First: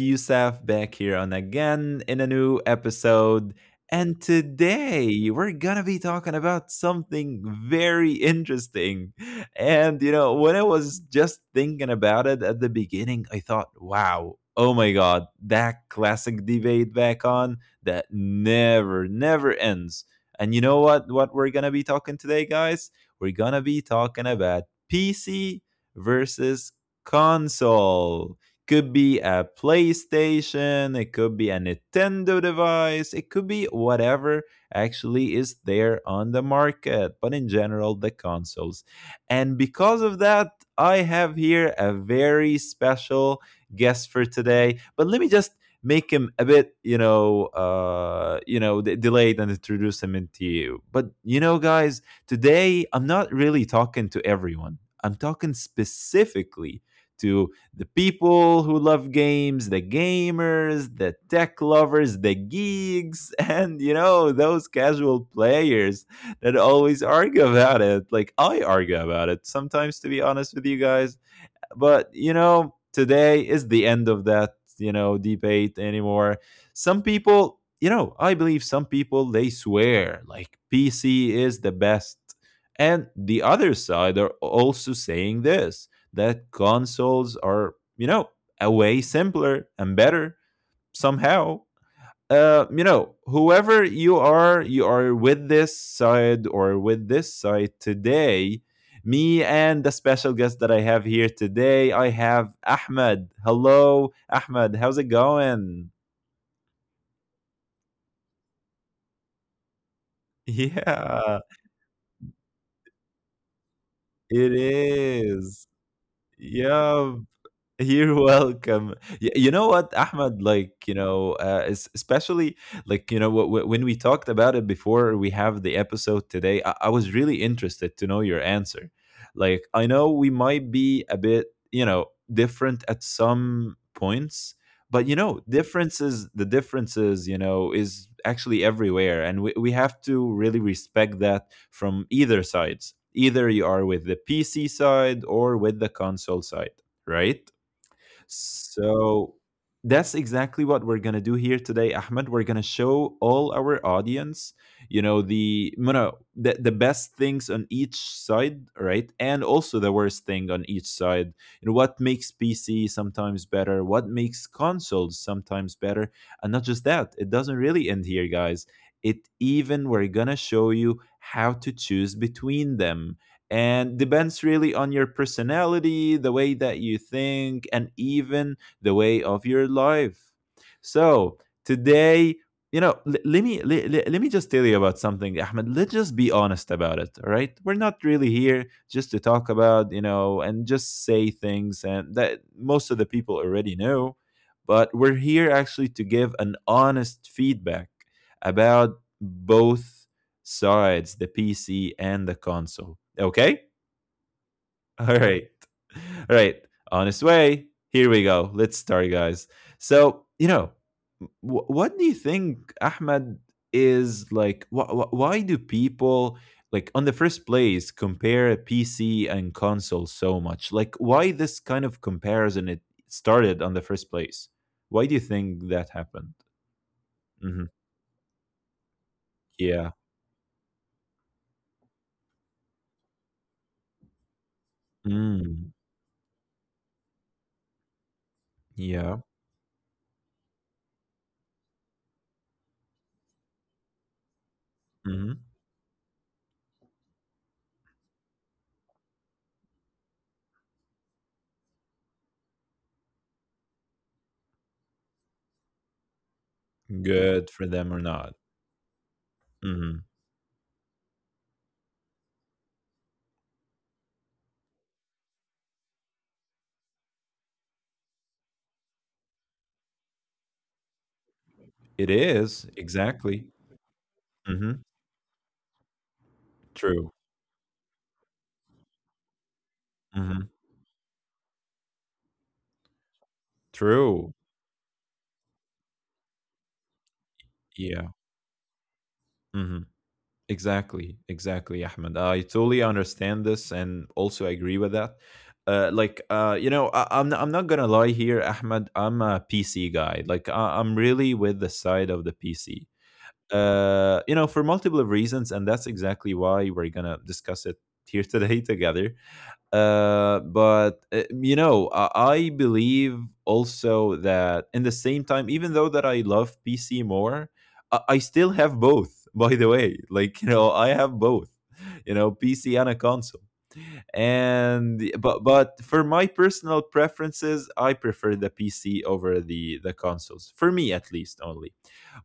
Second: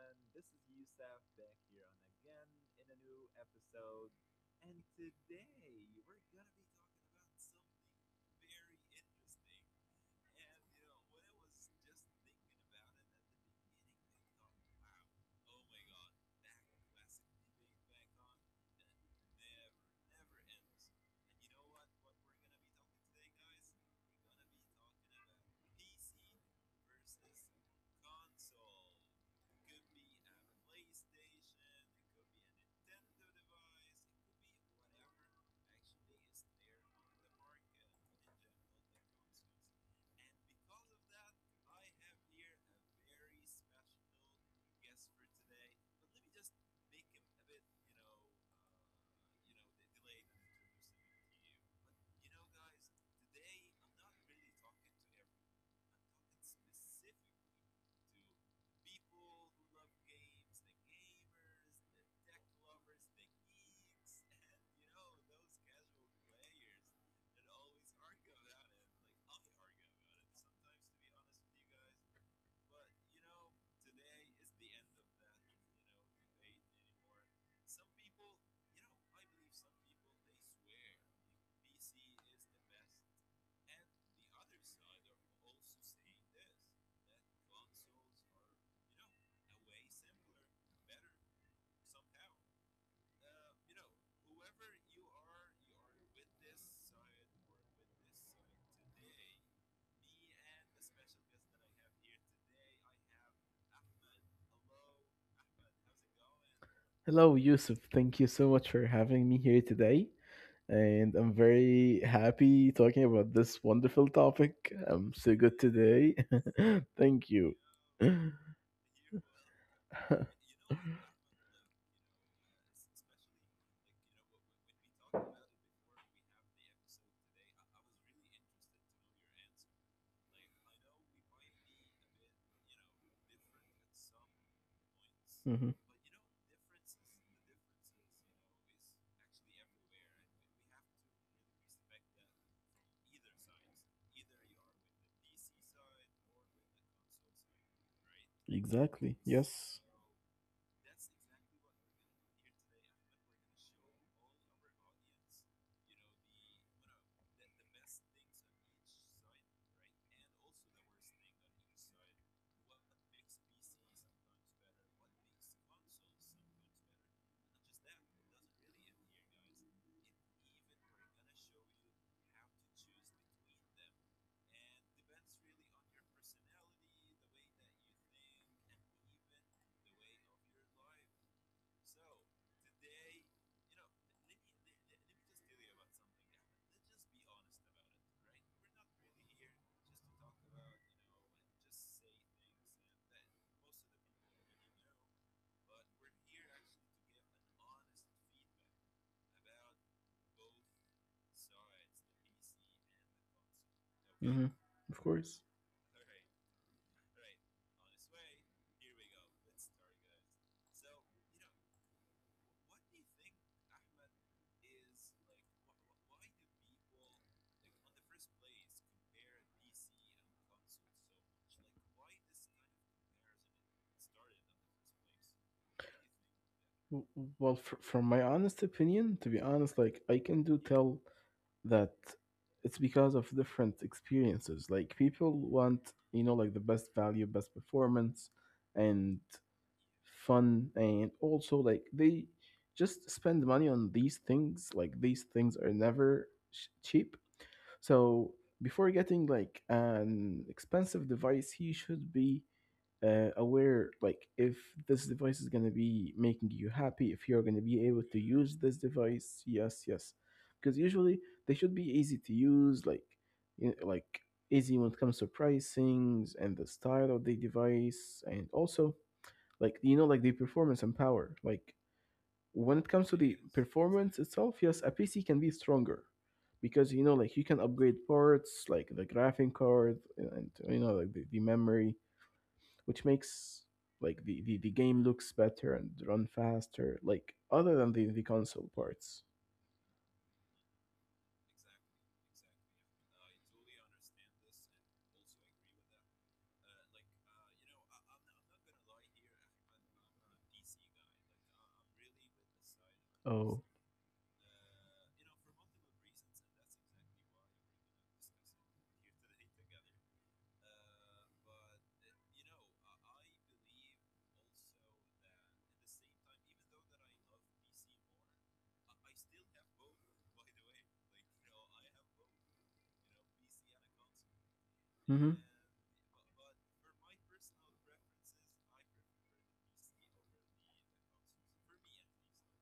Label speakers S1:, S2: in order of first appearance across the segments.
S1: Yusuf back here on again in a new episode. And today we're gonna be talking about something very interesting. And you know, when I was just thinking about it at the beginning, I thought, wow, oh my god, that classic debate back on that never ends. And you know what? What we're gonna be talking today, guys? We're gonna be talking about PC versus console. Could be a PlayStation, it could be a Nintendo device, it could be whatever actually is there on the market, but in general, the consoles. And because of that, I have here a very special guest for today. But let me just make him a bit, you know, delayed and introduce him into you. But you know, guys, today I'm not really talking to everyone. I'm talking specifically to the people who love games, the gamers, the tech lovers, the geeks, and you know, those casual players that always argue about it. Like I argue about it. Sometimes to be honest with you guys, but you know, today is the end of that, you know, debate anymore. Some people, you know, I believe some people they swear like PC is the best. And the other side are also saying this that consoles are, you know, a way simpler and better somehow you know, whoever you are with this side or with this side today. Me and the special guest that I have here today, I have Ahmed. Hello, Ahmed. How's it going?
S2: Hello, Yusuf. Thank you so much for having me here today. And I'm
S1: Yeah,
S2: very happy talking about this wonderful topic.
S1: it
S2: I'm so good
S1: is.
S2: today. Thank you.
S1: Yeah, you're welcome. You know what, Ahmed? Like, you know, especially like, you know, when we talked about it before we have the episode today, I was really interested to know your answer. Like, I know we might be a bit, you know, different at some points, but, you know,
S2: Mhm.
S1: differences, the differences, you know, is actually everywhere. And we have to really respect that from either sides. Either you are with the PC side or with the console side, right?
S2: Exactly.
S1: So
S2: Yes.
S1: that's exactly what we're going to do here today, Ahmed. We're going to show all our audience, you know, the best things on each side, right? And also the worst thing on each side. You know, what makes PC sometimes better, what makes consoles sometimes better. And not just that, it doesn't really end here, guys. It even, we're going to show you how to choose between them and depends really on your personality, the way that you think and even the way of your life. So today, you know, let me just tell you about something, Ahmed. Let's just be honest about it, all right? We're not really here just to talk about, you know, and just say things and that most of the people already know, but we're here actually to give an honest feedback about both sides, the PC and the console. Okay?
S2: Hmm. Of
S1: All
S2: course.
S1: right. All right. On its way. Here we go. Let's start, guys. So, you know, what do you think, Ahmed, is like, why do people, like, on the first place, compare PC and console so much? Like, why this kind of comparison it started on the first place? Why do you think that happened?
S2: W- Well, fr-
S1: hmm
S2: from my honest opinion, to be honest, like
S1: Yeah.
S2: I can do tell that it's because of different experiences. Like people want,
S1: Mm.
S2: like the best value, best performance, and
S1: Yeah.
S2: fun, and also like they just spend money on these things. Like these things are
S1: hmm
S2: never cheap. So before getting like an expensive device, he should be aware, like, if this device is going to be making you happy, if you're going to
S1: Good
S2: be
S1: for
S2: able to
S1: them or
S2: use
S1: not.
S2: this device, yes, yes,
S1: Mhm.
S2: because usually they should be easy to use, like, like easy when it comes to pricings and the style of the device, and also like like the performance and power, like
S1: It
S2: when it comes
S1: is,
S2: to the
S1: exactly.
S2: performance itself, yes, a
S1: Mhm.
S2: PC can be stronger, because like you
S1: True.
S2: can upgrade parts like the graphing card, and
S1: Mhm.
S2: like the memory, which makes like the
S1: True.
S2: game looks better and run faster. Like other than the
S1: Yeah.
S2: console parts.
S1: Mhm. Exactly, exactly, Ahmed. I totally understand this and also agree with that. Like, you know, I'm not gonna lie here, Ahmed. I'm a PC guy. Like, I'm really with the side of the PC.
S2: Oh.
S1: You know, for multiple reasons, and that's exactly why we're gonna discuss it here today together. But you know, I believe also that in the same time, even though that I love PC more, I still have both. By the way, like you know, I have both. You know, PC and a console.
S2: Mm-hmm. Of
S1: And but for my personal preferences, I prefer the PC over the consoles. For me, at least, only.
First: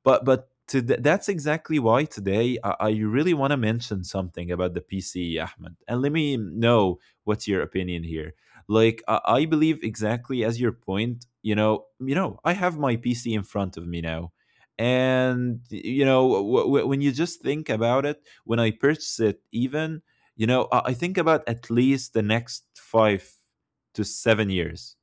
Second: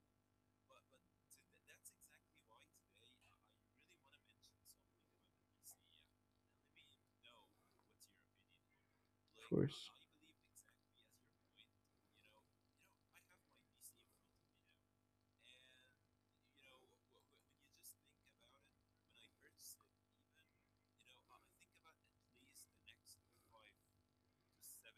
S1: That's exactly why today I really want to mention something about the PCE, Ahmed. And let me know what's your opinion here. Like I believe
S2: course.
S1: exactly as your point. You know, I have my PC in front of me now. And you know, when you just think about it, when I purchase it, even you know, I think about at least the next 5 to 7 years.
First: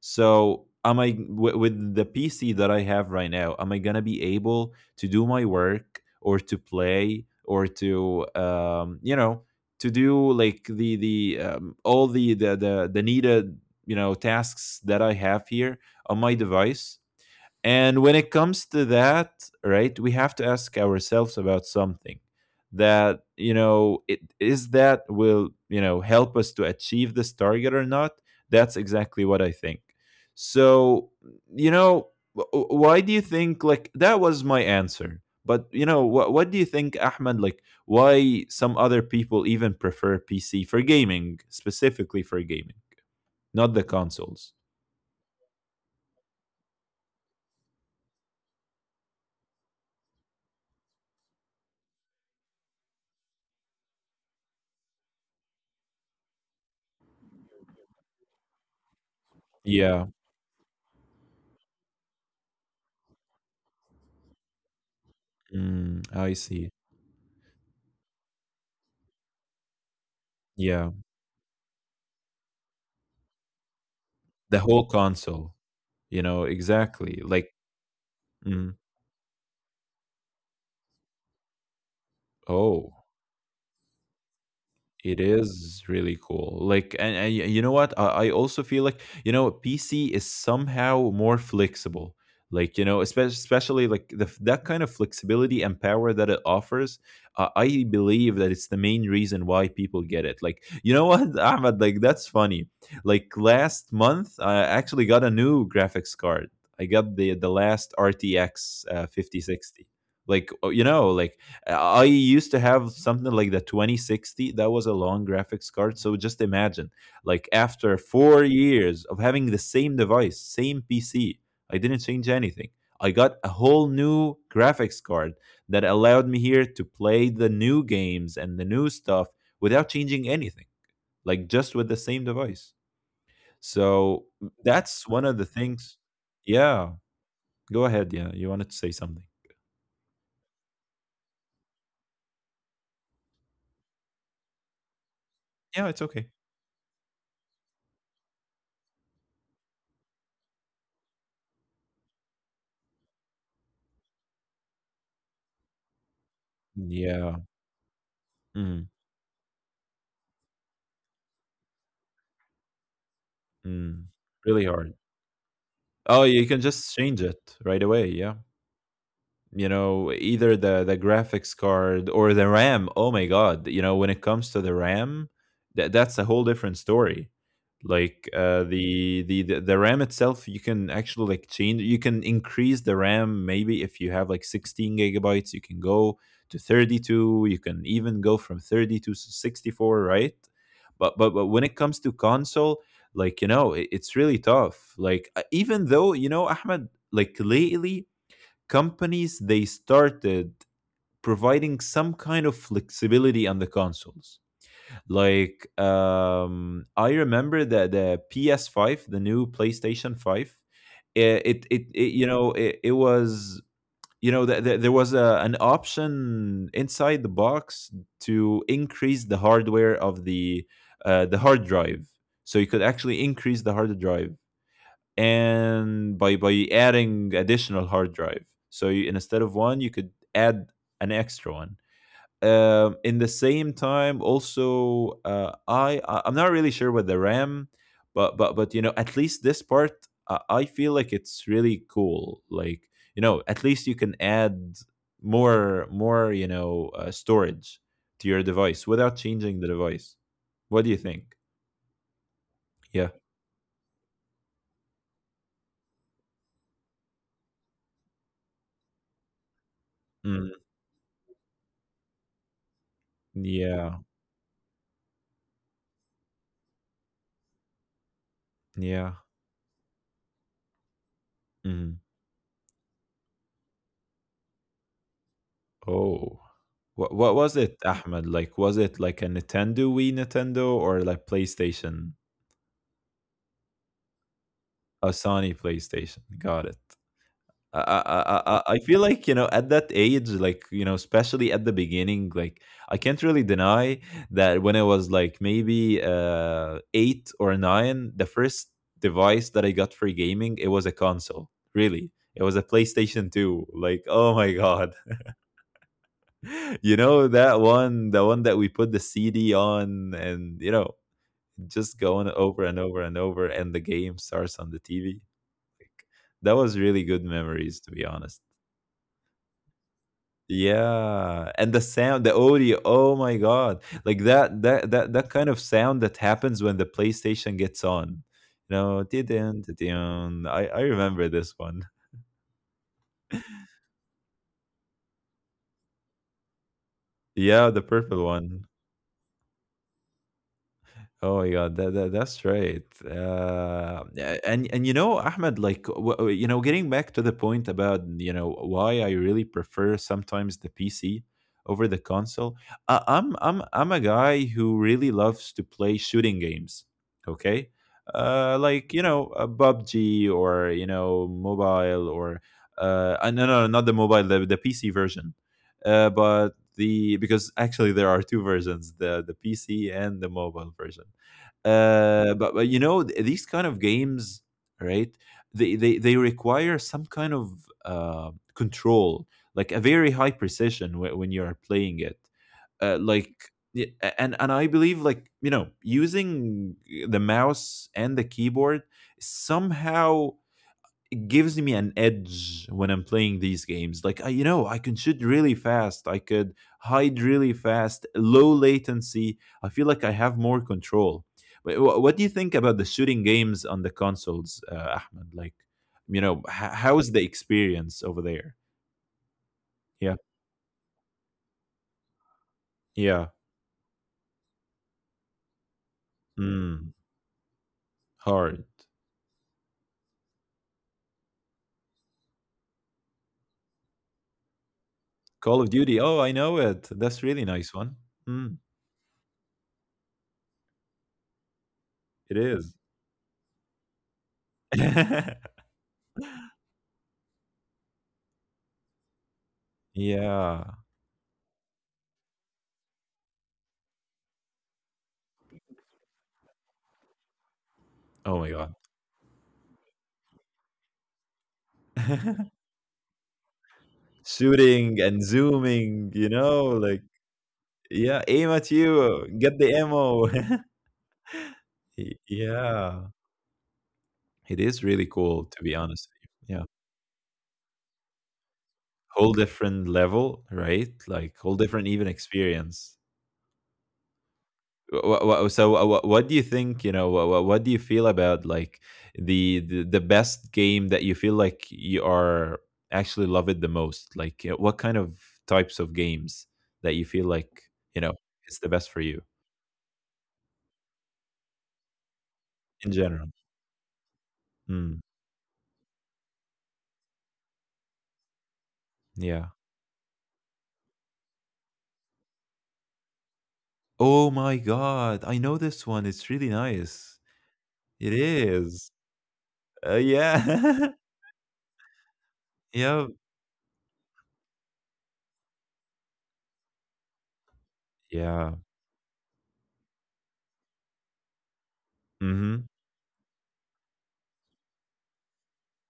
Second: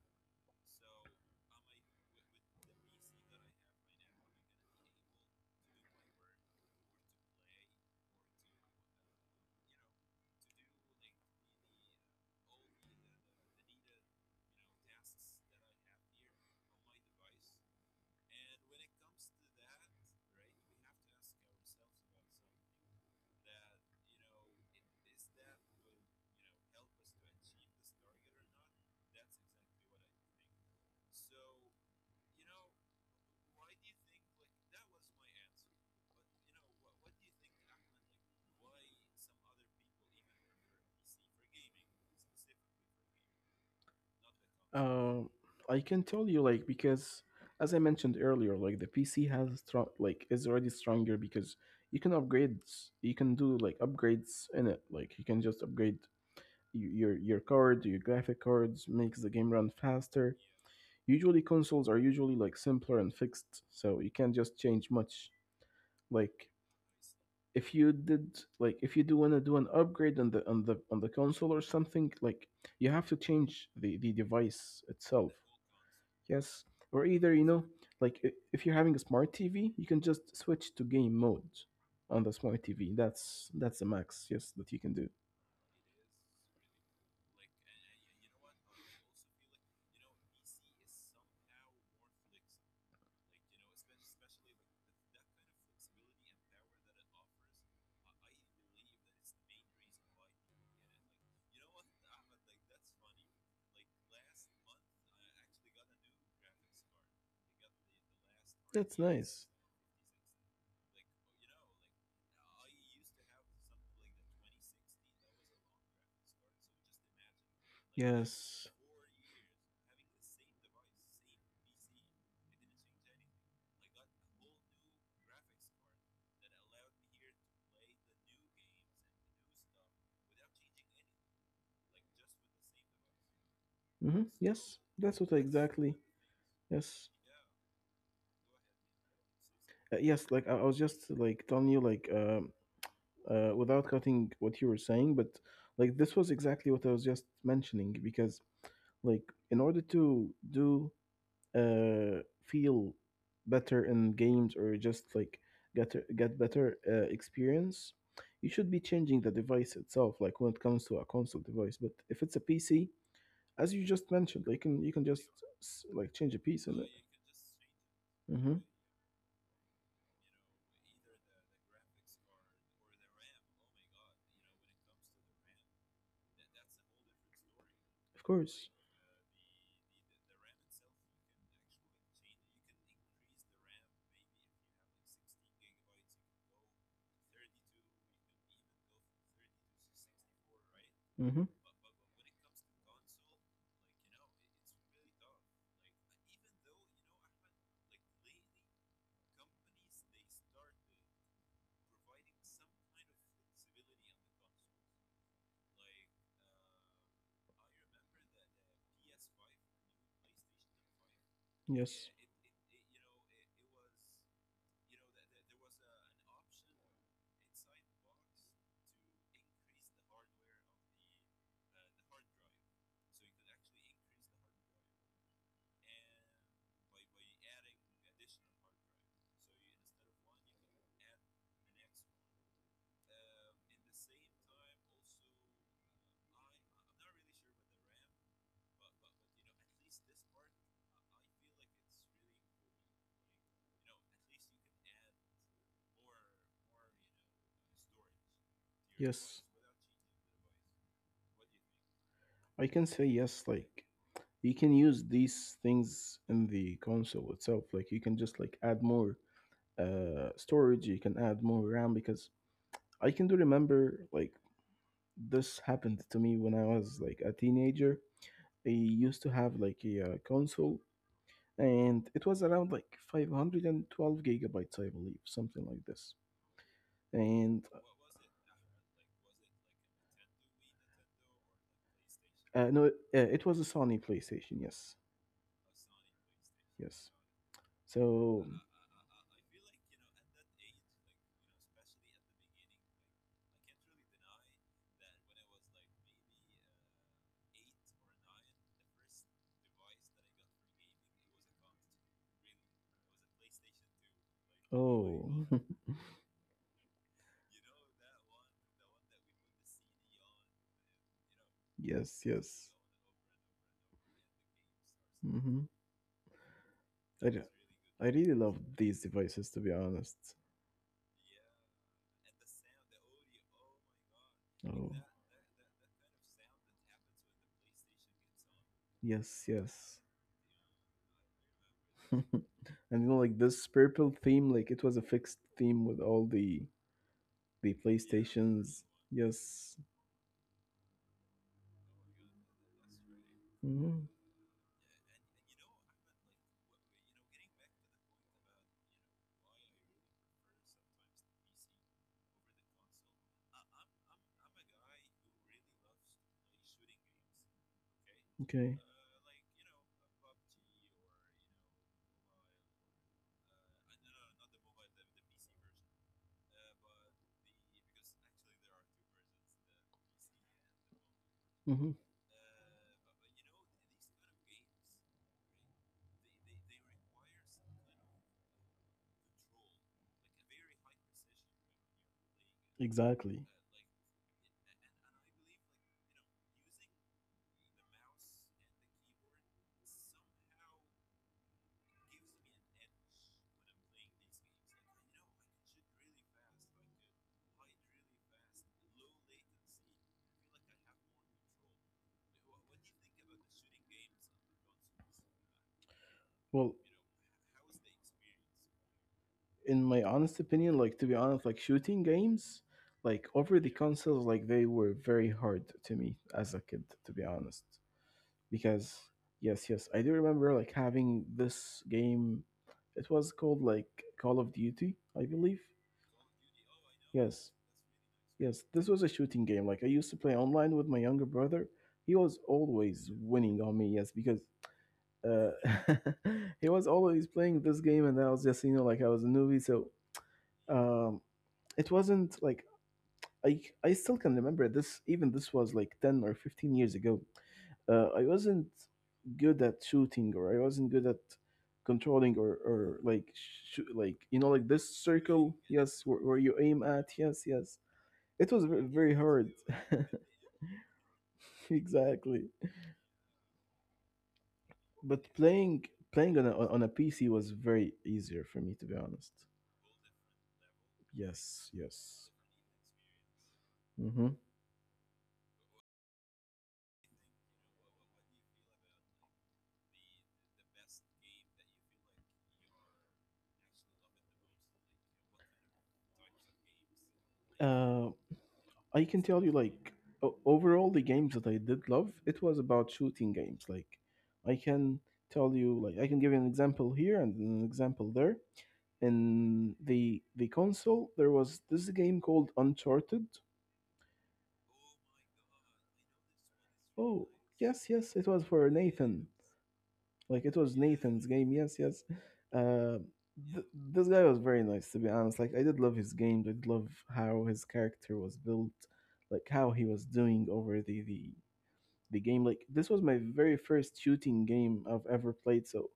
S1: So am I with the PC that I have right now? Am I gonna be able to do my work or to play or to, you know, to do like the all the needed, you know, tasks that I have here on my device? And when it comes to that, right, we have to ask ourselves about something that, you know, it is that will, you know, help us to achieve this target or not? That's exactly what I think. So, you know, why do you think, like, that was my answer? But, you know, what do you think, Ahmed, like, why some other people even prefer PC for gaming, specifically for gaming, not the consoles?
S2: Uh, I can tell you, like, because as I mentioned earlier, like the PC has strong, like is already stronger, because you can upgrade you can do like upgrades in it. Like you can just upgrade your card, your graphic cards, makes the game run
S1: Yeah.
S2: faster. Usually consoles are usually like simpler and fixed, so you can't just change much.
S1: Mm, I
S2: Like
S1: see.
S2: if you do want to do an upgrade on
S1: Yeah.
S2: the console or something, like you have to change the
S1: The
S2: device
S1: whole
S2: itself.
S1: console, you know,
S2: Yes, or
S1: exactly.
S2: either
S1: Like,
S2: like if you're
S1: mm,
S2: having a smart TV, you can just switch to game mode on the smart TV.
S1: oh.
S2: That's the max, yes, that you can do.
S1: It is really cool. Like, and, you know what? I also feel like, you know, PC is somehow more flexible. Like, you know, especially like that kind of flexibility and power that it offers. I believe that it's the main reason why people get it. Like, you know what, Ahmed? Like, that's funny. Like, last month, I actually got a new graphics card. I got the last RTX
S2: That's nice.
S1: 5060. Like, oh, you know, like, I used to have something like the 2060. That was a long graphics card. So just imagine, like after four
S2: Yes.
S1: years of having the same device, same PC, I didn't change anything. I got a whole new graphics card that allowed me here to play the new games and the new stuff without changing anything, like just with the same device.
S2: Hmm.
S1: So
S2: Yes,
S1: that's
S2: that's
S1: one
S2: what
S1: of the
S2: exactly.
S1: things. Yeah,
S2: Yes,
S1: go ahead. Yeah, you wanted to say something.
S2: yes. Like I was just like telling you, like, without cutting what you were saying, but
S1: Yeah,
S2: like
S1: it's
S2: this
S1: okay.
S2: was exactly what I was just mentioning because, like, in order to do uh feel better in games, or just like get better
S1: Yeah.
S2: experience, you should be
S1: Mm.
S2: changing the device itself, like when it comes to a console device, but if it's a PC, as you just
S1: Mm,
S2: mentioned, like
S1: really
S2: you can you
S1: hard.
S2: can just like
S1: Oh,
S2: change a
S1: you can
S2: piece in it.
S1: just change it right away, yeah,
S2: Mm-hmm.
S1: you know, either the graphics card or the RAM. Oh my god, you know, when it comes to the RAM, that that's a whole different story.
S2: Of
S1: Like, uh,
S2: course.
S1: the, the RAM itself, you can actually like change. You can increase the RAM. Maybe if you have like 16 gigabytes, you can go to 32. You can even go from 32 to 64, right? but but
S2: Mm-hmm.
S1: but when it comes to console, like, you know, it's really tough. Like, even though, you know, Ahmed, like lately companies they started providing some kind of flexibility on the consoles. Like, um, I remember that the PS5, the new PlayStation 5, eh,
S2: Yes.
S1: it, you know, it was, you know, there was a, an option inside the box to increase the hardware of the, the hard drive. So you could actually increase the hard drive, and by adding additional hard drive, so you, instead of one, you could add an extra one. Um, in the same time also, I am not really sure with the RAM, but you know, at least this part, I feel like it's really cool. Like, you know, at least you can add more, you know, storage to your device without
S2: Yes.
S1: changing the device. What do you think?
S2: I can say
S1: Yeah.
S2: yes. Like you can use these things in the console itself. Like you can just like add more
S1: Mm,
S2: storage. You can add more RAM, because I can do
S1: yeah,
S2: remember like this happened to me when I was like a teenager. I
S1: yeah.
S2: used to have like a console,
S1: Mm.
S2: and it was around like 512 gigabytes, I believe, something like this.
S1: Oh. What was
S2: And
S1: it, Ahmed? Like was it like a Nintendo Wii, Nintendo, or like PlayStation?
S2: no, it was a Sony PlayStation, yes,
S1: A Sony PlayStation. Got it.
S2: yes. So.
S1: I feel like, you know, at that age, like, you know, especially at the beginning, like I can't really deny that when I was like maybe, uh, eight or nine, the first device that I got for gaming, it was a console. Really. It was a PlayStation 2. Like, oh my god.
S2: Oh.
S1: You know that one, the one that we put the CD on, and you know, just
S2: Yes,
S1: going
S2: yes.
S1: over and over and over, and the game starts on the TV.
S2: Hmm.
S1: Like, that was really good
S2: I, re-
S1: memories, to
S2: I
S1: be
S2: really
S1: honest.
S2: love these devices, to be honest,
S1: Yeah, and the sound, the audio, oh my god, like that that that, that kind of sound that happens when the PlayStation gets on, you know,
S2: yes,
S1: didn't,
S2: yes.
S1: I remember this one.
S2: And like this purple theme, like it was a fixed theme with all the
S1: Yeah,
S2: the
S1: the purple one.
S2: PlayStations. Yes.
S1: Oh my God, that, that that's right.
S2: Hmm.
S1: And you know, Ahmed, like you know, getting back to the point about you know why I really prefer sometimes the PC over the console. I'm a guy who really loves to play shooting games. Okay,
S2: Okay.
S1: like you know, a PUBG, or you know, mobile, or no, not the mobile, the PC version, but the because actually there are two versions, the PC and the mobile version.
S2: Hmm.
S1: But you know, these kind of games, right? They require some kind of control, like a very high precision when you are playing it. Uh,
S2: Exactly.
S1: like y- a- and and I believe like you know using the mouse and the keyboard somehow gives me an edge when I'm playing these games. Like, I, you know, I can shoot really fast, I could hide really fast, low latency. I feel like I have more control. What do you think about the shooting games on the consoles, Ahmed? Like, you know,
S2: Well,
S1: how's the experience over there?
S2: in my
S1: Yeah.
S2: honest opinion, like, to be honest, like shooting games, like
S1: Yeah.
S2: over the consoles, like they were very hard to me as a kid,
S1: Mm,
S2: to be honest.
S1: hard.
S2: Because yes, yes, I do remember like having this game. It was called like Call of Duty, I believe.
S1: Call of Duty. Oh, I know it. That's
S2: Yes,
S1: really nice one.
S2: yes,
S1: Mm,
S2: this was a shooting game. Like I used to play online with my younger brother. He was
S1: it is.
S2: always winning on me. Yes, because. Uh, he was always playing this game, and I was just, like, I was a newbie, so
S1: yeah.
S2: um, it wasn't like I still can remember this. Even this was like 10 or 15 years ago. I
S1: Oh my
S2: wasn't
S1: god.
S2: good at shooting, or I wasn't good at controlling, or like, like, like, this
S1: Shooting and
S2: circle. Yes,
S1: zooming,
S2: where
S1: you
S2: you
S1: know,
S2: aim at.
S1: like
S2: Yes, yes.
S1: yeah,
S2: It
S1: aim
S2: was
S1: at
S2: very
S1: you,
S2: hard.
S1: get the ammo.
S2: Exactly.
S1: Yeah, it is really
S2: But
S1: cool to be honest
S2: playing
S1: with you. Yeah,
S2: on a PC was very easier for me, to be honest.
S1: whole different level, right? Like whole
S2: Yes,
S1: different even
S2: yes.
S1: experience.
S2: Mm-hmm.
S1: So what do you think? You know, what do you feel about like the best game that you feel like you are actually love it the most? Like, what kind of types of games that you feel like
S2: Uh,
S1: you know it's the best
S2: I
S1: for
S2: can
S1: you
S2: tell you, like, overall, the games that I did love, it was about
S1: in
S2: shooting
S1: general?
S2: games. Like, I can
S1: Hmm.
S2: tell you, like, I can give you an example here and an example there.
S1: Yeah.
S2: In the console, there was this game called Uncharted.
S1: Oh my god, I know this one, it's really nice.
S2: Oh, yes, yes,
S1: It
S2: it was for
S1: is.
S2: Nathan. Like it was
S1: Yeah.
S2: Nathan's game. Yes, yes. Uh,
S1: Yep.
S2: th- this guy was very nice, to be honest. Like I did love his game. I did love how his character was
S1: Yeah.
S2: built, like how he was doing over the game. Like
S1: Mhm.
S2: this was my very first shooting game I've ever played. So,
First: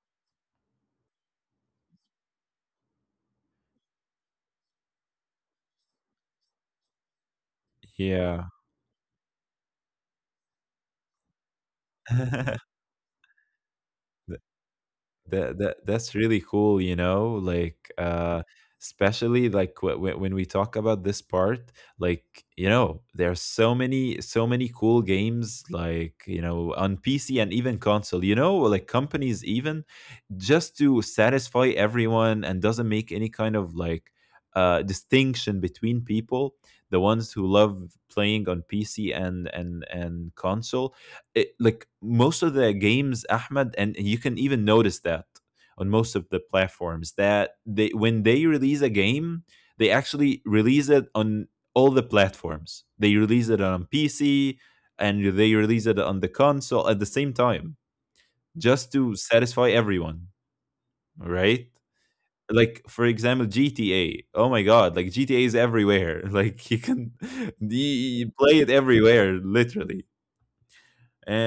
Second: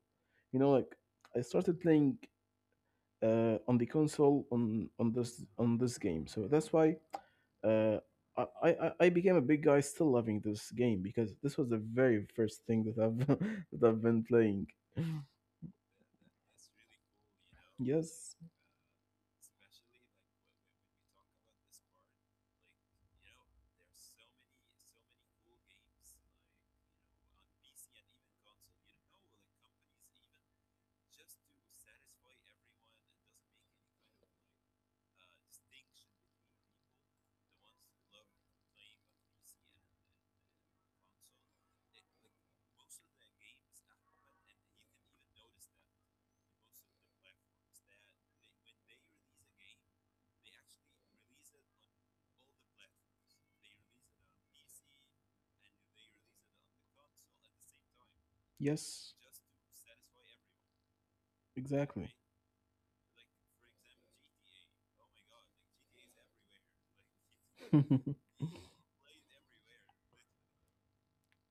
S2: like, I started playing on the console on this game. So that's why uh, I,
S1: Yeah.
S2: I I I became a big guy, still loving this game, because this was the very first thing that I've that I've been playing.
S1: That's really
S2: That's
S1: cool, you
S2: really
S1: know?
S2: cool,
S1: Like
S2: you know, yes,
S1: especially like when we talk about this part, like, you know, there are so many cool games like, you know, on PC and even console, you know, like companies even just to satisfy everyone and doesn't make any kind of like distinction between people, the ones who love playing on PC and console. Like most of the games, Ahmed, and you can even notice that on most of the platforms, that they when they release a game, they actually release it on all the platforms. They release it on PC and they release it on the console at the same time, just
S2: yes,
S1: to
S2: just to
S1: satisfy everyone, right?
S2: satisfy everyone, exactly,
S1: Like for example, GTA. Oh my god, like GTA is everywhere. Like you can
S2: right?
S1: you play it everywhere, literally.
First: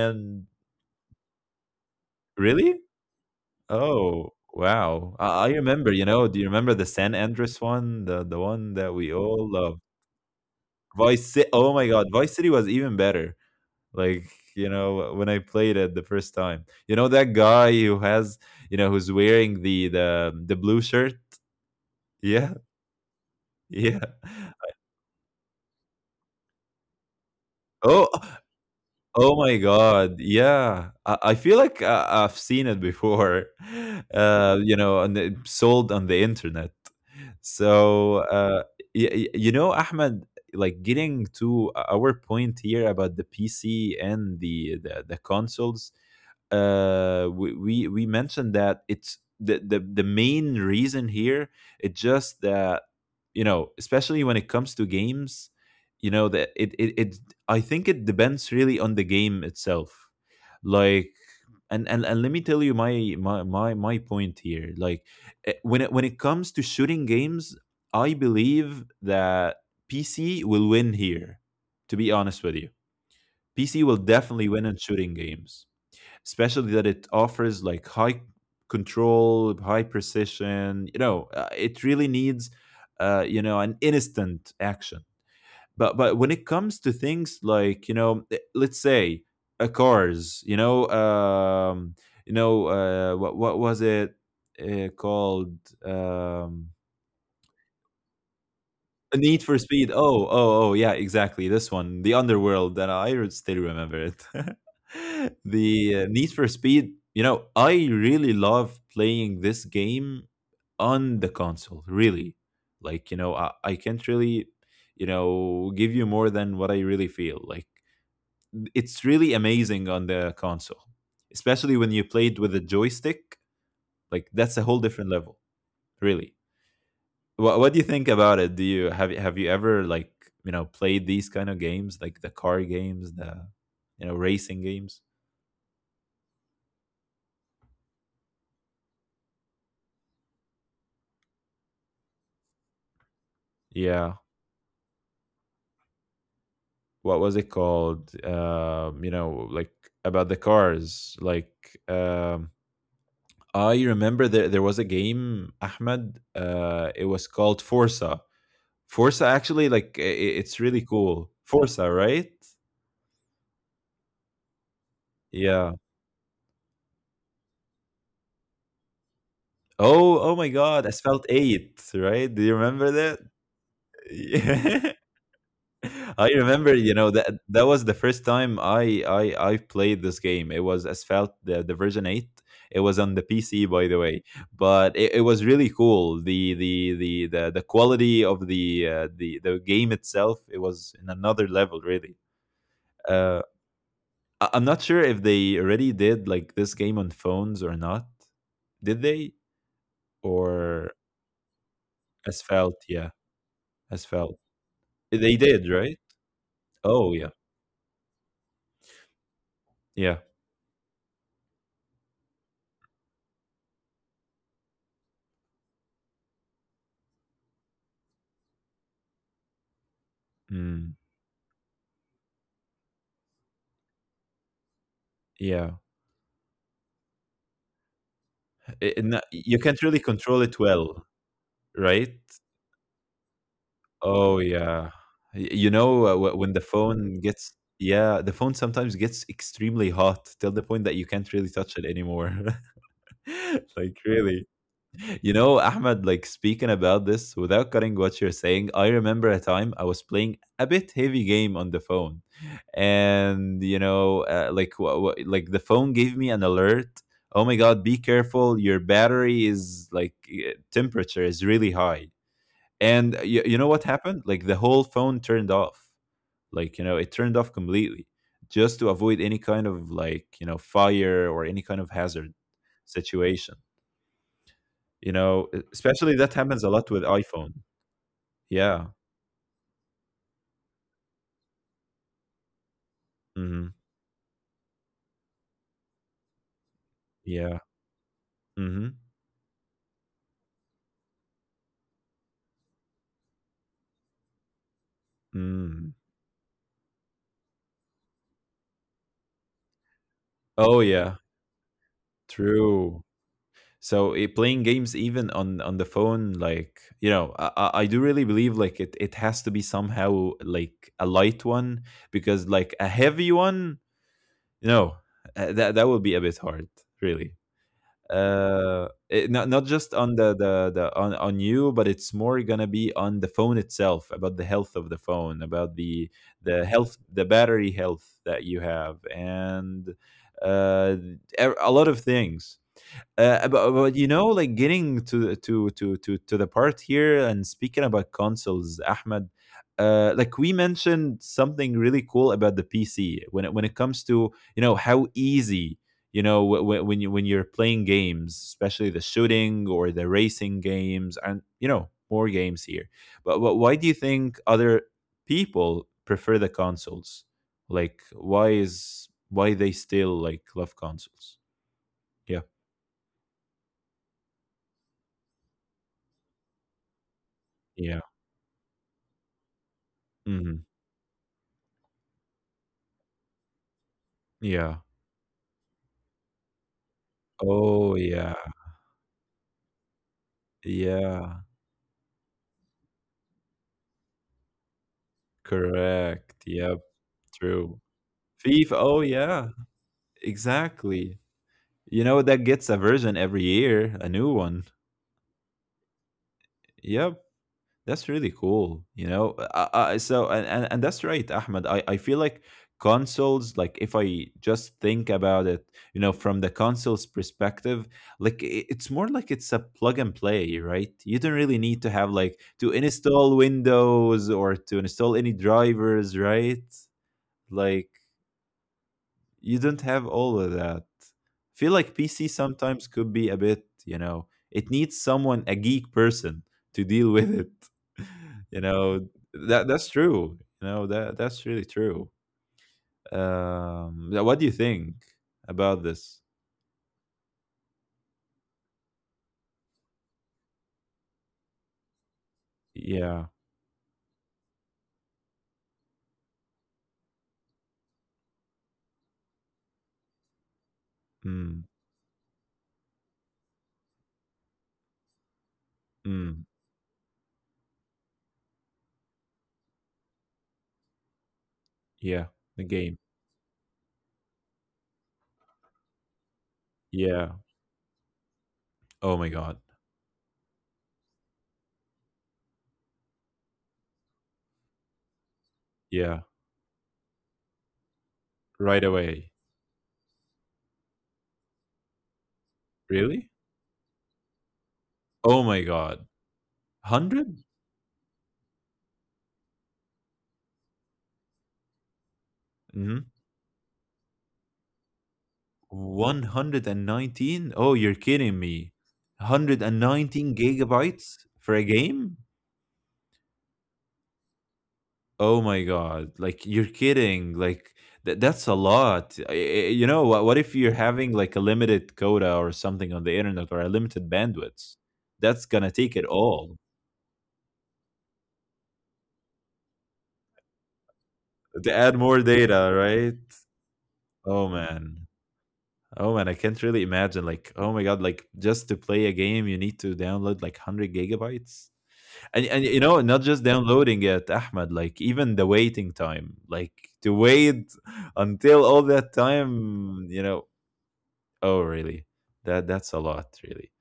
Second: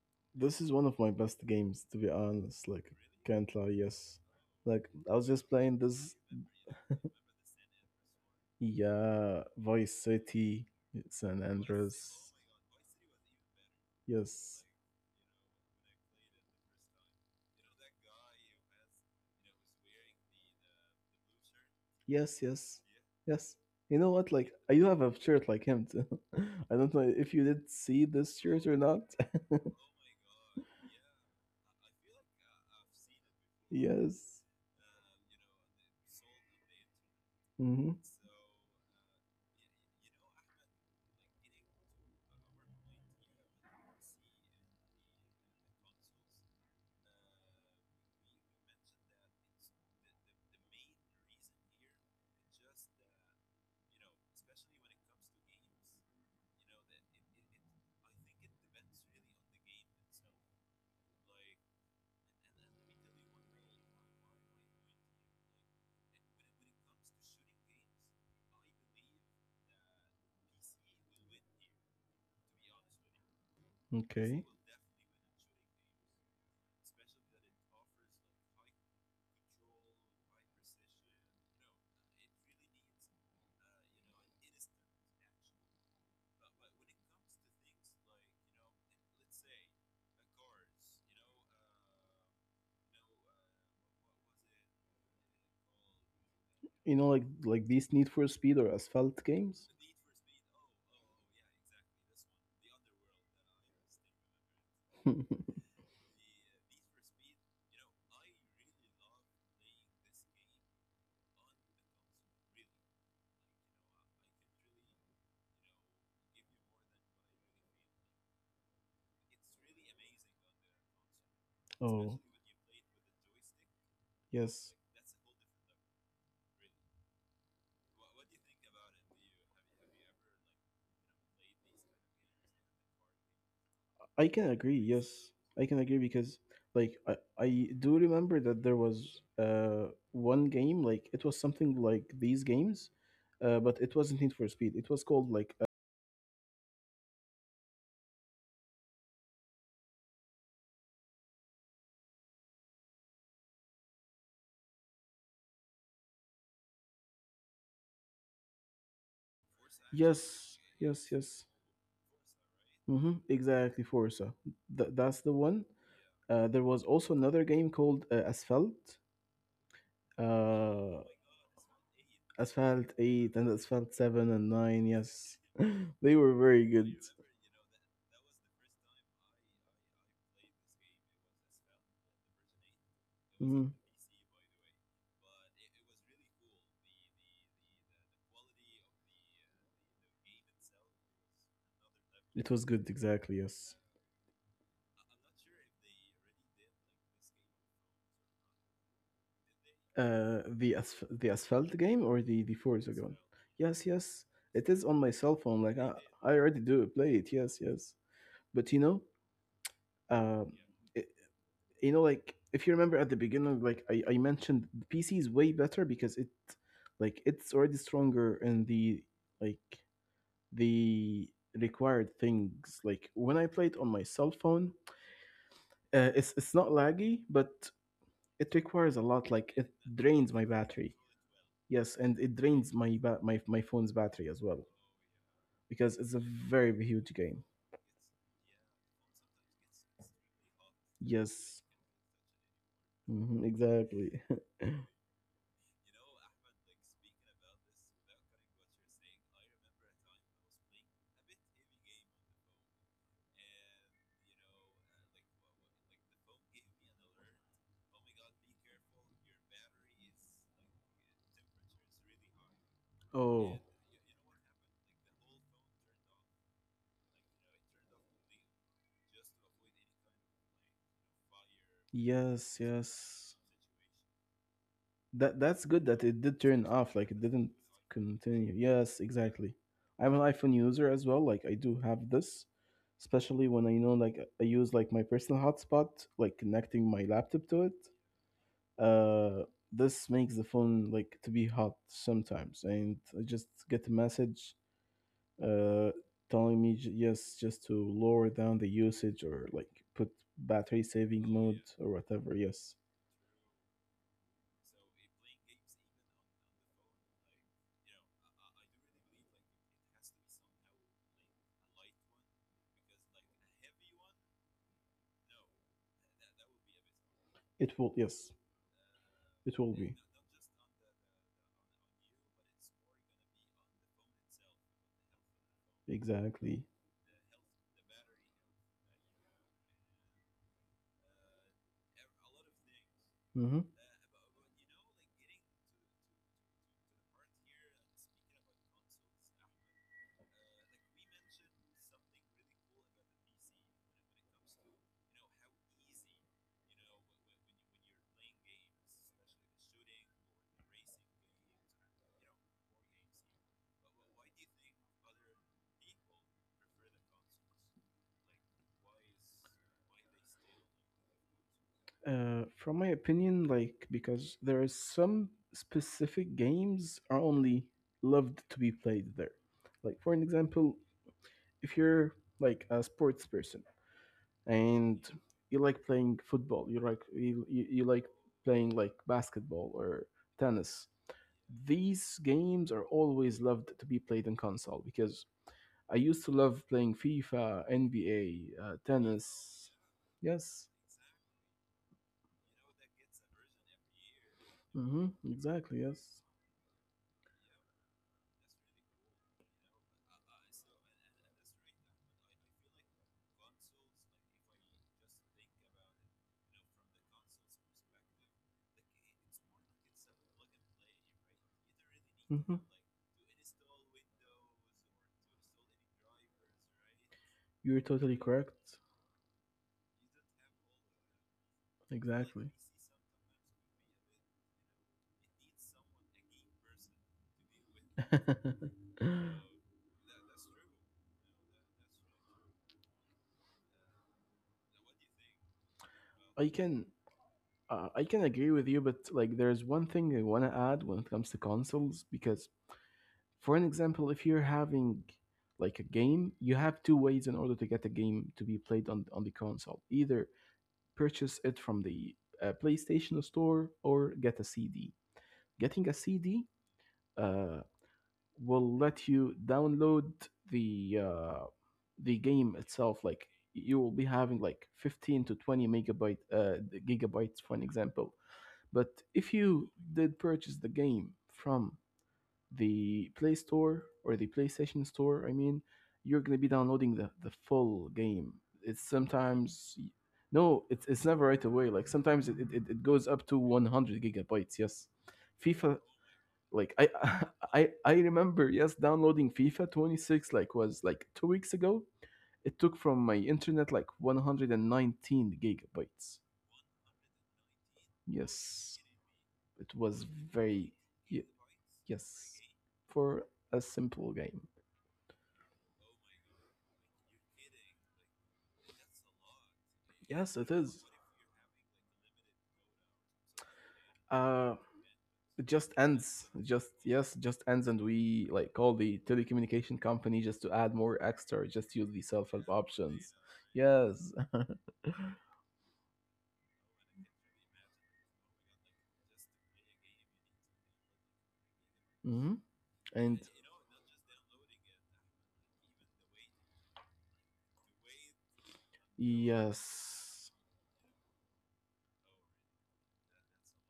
S2: This is one of my best games, to be honest.
S1: really?
S2: Like, really? Can't lie, yes.
S1: Oh
S2: Oh, like, I
S1: wow!
S2: was just
S1: I
S2: playing, I
S1: remember. You
S2: this,
S1: know? Do you remember the
S2: remember,
S1: San Andreas one? The one that we
S2: yeah,
S1: all love.
S2: Vice City,
S1: Vice
S2: San Vice City.
S1: City.
S2: Oh,
S1: Oh my god,
S2: Andreas.
S1: Vice City was even better.
S2: My God, Vice City was even better.
S1: Like
S2: Yes.
S1: you
S2: Like,
S1: know when I played it the first time. You know that guy who has you know who's wearing the blue shirt.
S2: yes,
S1: Yeah,
S2: yes, yeah, yes. You
S1: yeah.
S2: know what? Like, I do have a shirt like him too. I don't know if you did see
S1: Oh,
S2: this shirt or not.
S1: Oh my God. Yeah. I feel like I've seen it before,
S2: Yes.
S1: you know, and it sold on the internet.
S2: Mm-hmm.
S1: So, you know, Ahmed, like getting to our point here about the PC and the consoles, we mentioned that it's the main reason here. It's just that you know, especially when it comes to games, you know that it I think it depends really on the game itself. Like and let me tell you my point here. Like when it comes to shooting games, I believe that PC will win here. To be honest with you, PC will definitely
S2: Okay.
S1: win in shooting games, especially that it offers like high control, high precision. You know, it really needs you know an instant action. But when it comes to things like you know let's say cars, you know what was it called um
S2: You know, like these Need for Speed or
S1: a
S2: Asphalt
S1: Need for
S2: games.
S1: Speed. Oh oh oh yeah, exactly, this one, the Underworld, that still remember it. The Need for Speed, you know, I really love playing this game on the console, really. Like you know I can't really you know give you more than what I really feel like. It's really amazing on the console, especially when you
S2: Oh.
S1: played with a joystick. Like that's a whole
S2: Yes.
S1: different level, really. What do you think about it? Do you Have you ever like you know played these kind of games, like the car games, the you know
S2: I
S1: racing
S2: can agree.
S1: games?
S2: Yes, I can agree because like I do remember that there was one game, like it was something like these games, but it
S1: Yeah,
S2: wasn't Need for Speed. It was called like
S1: what was it called? You know, like about the cars. Like um, I remember there was a game, Ahmed. It was called Forza. Forza actually like I- It's
S2: yes,
S1: really
S2: yes,
S1: cool.
S2: yes.
S1: Forza, right?
S2: Hmm. Exactly, Forza. That's the
S1: Yeah.
S2: one. There was also another game called Asphalt.
S1: Oh, oh my God,
S2: Uh,
S1: Asphalt 8, right? Do you remember
S2: Asphalt
S1: that?
S2: 8 and Asphalt 7 and
S1: Yeah.
S2: 9, yes. They
S1: I
S2: were
S1: remember,
S2: very
S1: you
S2: good.
S1: know, that that was the first time I played this game. It was Asphalt the version 8. It was on the PC
S2: Mhm.
S1: by the way, but it was really cool. The quality of the the game itself, it was in another level really.
S2: It was good,
S1: Uh
S2: exactly, yes.
S1: I'm not sure if they already did like this game on phones or not. Did they?
S2: The
S1: Or
S2: Asphalt game, or the
S1: Asphalt?
S2: Forza
S1: Yeah,
S2: one? Yes, yes.
S1: Asphalt.
S2: It is on my
S1: They
S2: cell
S1: did,
S2: phone. Like,
S1: right?
S2: I already do
S1: Oh
S2: play
S1: yeah,
S2: it, yes, yes. But, you know,
S1: yeah,
S2: uh, it, like, if you remember at the beginning, like, I mentioned, the PC is way better because it like, it's already stronger in like
S1: mm,
S2: the required things, like when I play it on my cell phone,
S1: yeah.
S2: it's not laggy, but it requires a lot, like it
S1: You can't really
S2: drains my
S1: control it
S2: battery,
S1: well,
S2: yes,
S1: right?
S2: and it drains my phone's battery
S1: Oh
S2: as well,
S1: yeah. You know
S2: because it's a
S1: when the
S2: very huge
S1: phone
S2: game,
S1: gets yeah, the phone sometimes gets extremely hot till the point that you can't really
S2: yes.
S1: touch it anymore.
S2: Hmm.
S1: Like
S2: Exactly.
S1: really. You know, Ahmed, like speaking about this, without cutting what you're saying, I remember a time I was playing a bit heavy game on the phone, and you know, like the phone gave me an alert. Oh my God, be careful! Your battery is like temperature is really high, and you know
S2: Oh,
S1: what happened? Like the whole phone turned off. Like you know, it turned off completely just to avoid any kind of like you know fire or any kind of hazard
S2: yes, yes.
S1: situation, you know,
S2: That that's good that
S1: especially
S2: it
S1: that
S2: did
S1: happens a
S2: turn
S1: lot with
S2: off, like it
S1: iPhone.
S2: didn't continue.
S1: Yeah.
S2: Yes, exactly. I'm an iPhone user as well. Like I do have this, especially
S1: Hmm.
S2: when I know, like, I use like my personal hotspot, like connecting my laptop
S1: Yeah.
S2: to it.
S1: Hmm.
S2: Uh, this makes the phone like to be hot sometimes, and I just get a message,
S1: Mm.
S2: uh, telling me, yes, just to lower down the usage, or like put
S1: Oh
S2: battery
S1: yeah,
S2: saving mode or whatever, yes,
S1: true. So playing games even on the phone, like you know, I do really believe like it has to be somehow like a light one, because like a heavy one, no, that would be a bit hard, really.
S2: it will, yes,
S1: Not
S2: it
S1: not
S2: will
S1: just
S2: be,
S1: on the on you, but it's more gonna be on the phone itself, about the health of the phone, about the
S2: exactly.
S1: health, the battery health that you have, and uh e- a lot of things. uh, but,
S2: Hmm.
S1: but you know, like getting to the part here and speaking about consoles, Ahmed. Like we mentioned something really cool about the PC when it comes to you know how easy, you know when you when you're playing games, especially the shooting or the racing games, and you know more games here. But why do you think other people prefer the consoles? Like why is why they still like love consoles? Yeah,
S2: From my opinion, like because there are some specific games are only loved to be played there, like, for an
S1: yeah.
S2: example, if you're like a sports person,
S1: Yeah.
S2: and you like playing football, you like
S1: Oh, yeah.
S2: playing like basketball or tennis,
S1: Yeah.
S2: these games are always loved to be played in console, because I used to
S1: Correct.
S2: love
S1: Yep.
S2: playing FIFA,
S1: True.
S2: NBA,
S1: Thief. Oh, yeah.
S2: tennis, yes.
S1: Exactly. You know, that gets a version every year, a new one.
S2: Mm-hmm. Exactly. Yes.
S1: Yep. That's really cool, you know. So and that's right, Ahmed. I feel like consoles, like if I just think about it, you know, from the console's perspective, like it's more like it's a plug and play, right? You don't really need to have like
S2: Mm-hmm.
S1: to install Windows or to install any drivers, right?
S2: You're
S1: Like
S2: totally correct.
S1: you don't have all of that. Feel like PC
S2: Exactly.
S1: sometimes could be a bit, you know, it needs someone, a geek person, to deal with it. You know, that's true. You know, that's really true. Yeah, what do you think about this?
S2: I can I can agree with you, but like there's one thing I want to add when it comes to consoles, because,
S1: Yeah.
S2: for an example, if you're having like a game, you have two ways in order to get a game to be played on the console. Either purchase it
S1: Mm,
S2: from the PlayStation store, or get a CD. Getting a
S1: mm,
S2: CD, uh, will let you download the uh, the
S1: yeah.
S2: game
S1: The game.
S2: itself. Like you will be having like 15 to 20 megabyte,
S1: Yeah.
S2: gigabytes, for an example, but
S1: Oh my
S2: if
S1: god.
S2: you did purchase the game from the Play Store, or the PlayStation Store, I mean,
S1: Yeah.
S2: you're gonna be downloading the full game. It's
S1: Right away.
S2: sometimes, no, it's never right away. Like sometimes it goes up
S1: Really?
S2: to 100 gigabytes. Yes,
S1: Oh my
S2: FIFA.
S1: god.
S2: Like I
S1: 100?
S2: I remember, yes, downloading FIFA 26 like was like 2 weeks ago. It took from my internet like 119 gigabytes.
S1: 119? Oh, you're kidding
S2: Yes,
S1: me.
S2: it was
S1: 119
S2: very.
S1: gigabytes for a game?
S2: Yes, for a simple game.
S1: Oh my god. Like you're kidding. Like that that's a lot. You know,
S2: Yes,
S1: what
S2: it
S1: if you're
S2: is.
S1: having like a limited quota or something on the internet or a limited
S2: Uh,
S1: bandwidth?
S2: it
S1: That's going
S2: just
S1: to take it
S2: ends. It
S1: all.
S2: Just yes, it just ends, and we like call the telecommunication company, just to add more extra.
S1: To
S2: Just use
S1: add
S2: the
S1: more
S2: self-help
S1: data,
S2: options.
S1: right?
S2: Yes.
S1: Oh man. Oh man, I can't really imagine like oh my god, like just to play a game you need to download like 100 gigabytes.
S2: Hmm.
S1: And you know, not
S2: And
S1: just downloading it, Ahmed, like even the waiting time, like to wait until all that time,
S2: yes.
S1: oh really? That's a lot, really.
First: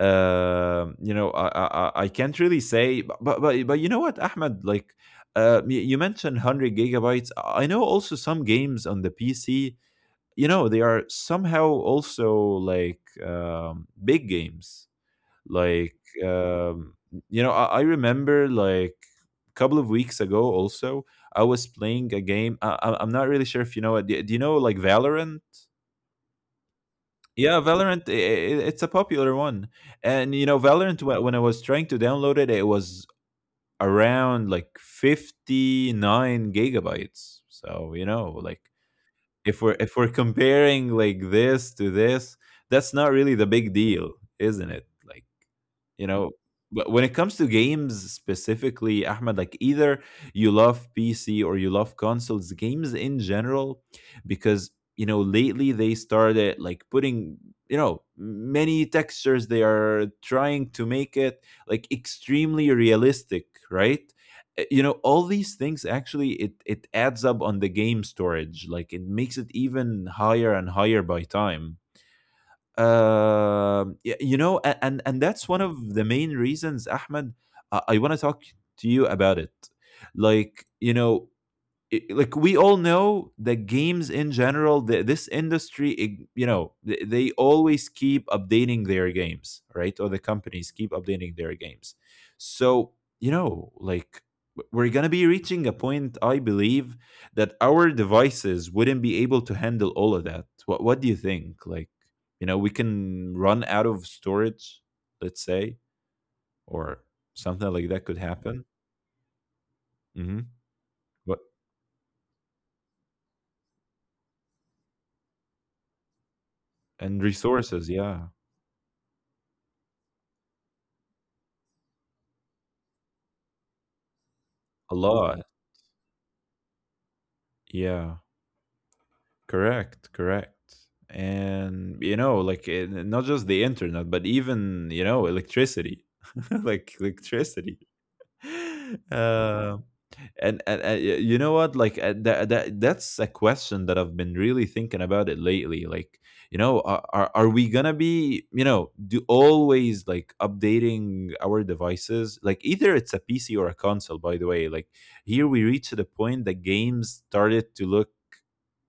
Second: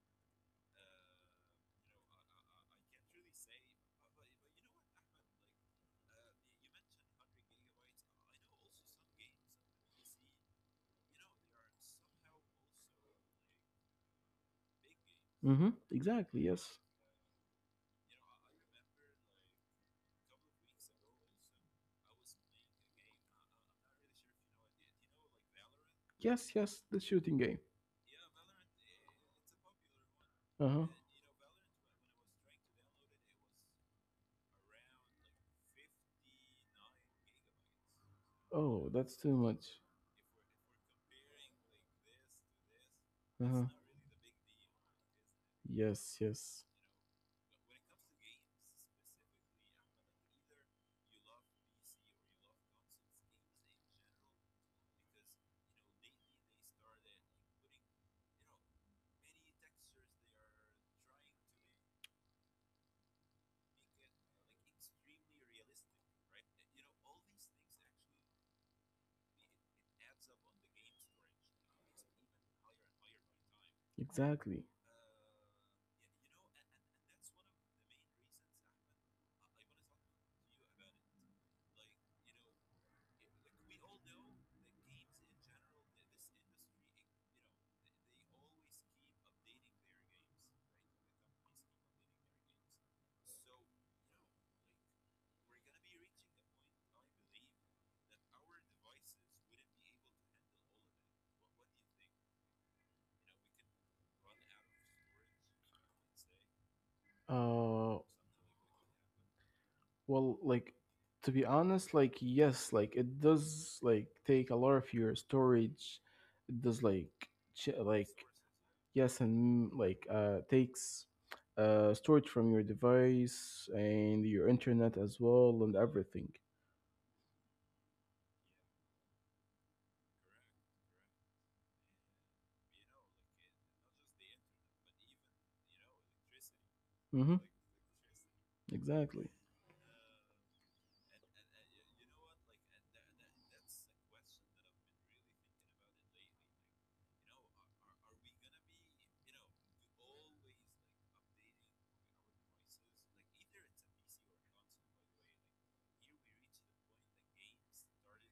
S1: You know, I can't really say, but, but you know what, Ahmed, like you mentioned 100 gigabytes. I know also some games on the PC, you know, they are somehow also like big games,
S2: Mm-hmm.
S1: like,
S2: Exactly. Yes.
S1: um, you know, I remember, like a couple of weeks ago also, I was playing a game. I'm not really sure if you know it. Do you know like Valorant?
S2: Yes. Yes. The shooting
S1: Yeah,
S2: game.
S1: Valorant, it's a popular one. And, you know,
S2: Uh huh.
S1: Valorant, when I was trying to download it, it was around like 59 gigabytes. So, you know, like,
S2: Oh, that's too much.
S1: if we're comparing like this to this, that's not really the big
S2: Uh huh.
S1: deal, isn't it? Like, you know,
S2: Yes. Yes.
S1: but when it comes to games specifically, Ahmed, like either you love PC or you love consoles games in general, because you know lately they started like putting, you know, many textures. They are trying to make it like extremely realistic, right? You know, all these things actually, it adds up on the game storage. Like, it makes it even higher and higher by time. You know, a- and
S2: Exactly.
S1: and that's one of the main reasons, Ahmed, I want to talk to you about it. Like, you know, like we all know that games in general, this industry, you know, they always keep updating their games, right? Or the companies keep updating their games. So, you know, like, we're going to be reaching a point, I believe, that our devices wouldn't be able to handle all of that. What do you think, like, you know, we can run out of storage, let's say, or something like that could
S2: Uh,
S1: happen? Hmm.
S2: well, like,
S1: What?
S2: to be honest, like yes, like it does like take a lot of your storage. It
S1: And
S2: does like,
S1: resources, yeah.
S2: like, yes, and like takes storage from your device and
S1: A
S2: your
S1: lot.
S2: internet as well and everything.
S1: Yeah, correct, correct. And you know, like, not just the internet, but even, you know, electricity, like electricity.
S2: Mm-hmm.
S1: Uh,
S2: Exactly.
S1: you know what? Like, that that's a question that I've been really thinking about it lately. Like, you know, are we gonna be, you know, do always like updating our devices? Like, either it's a PC or a console. By the way, like, here we reach to the point that games started to look,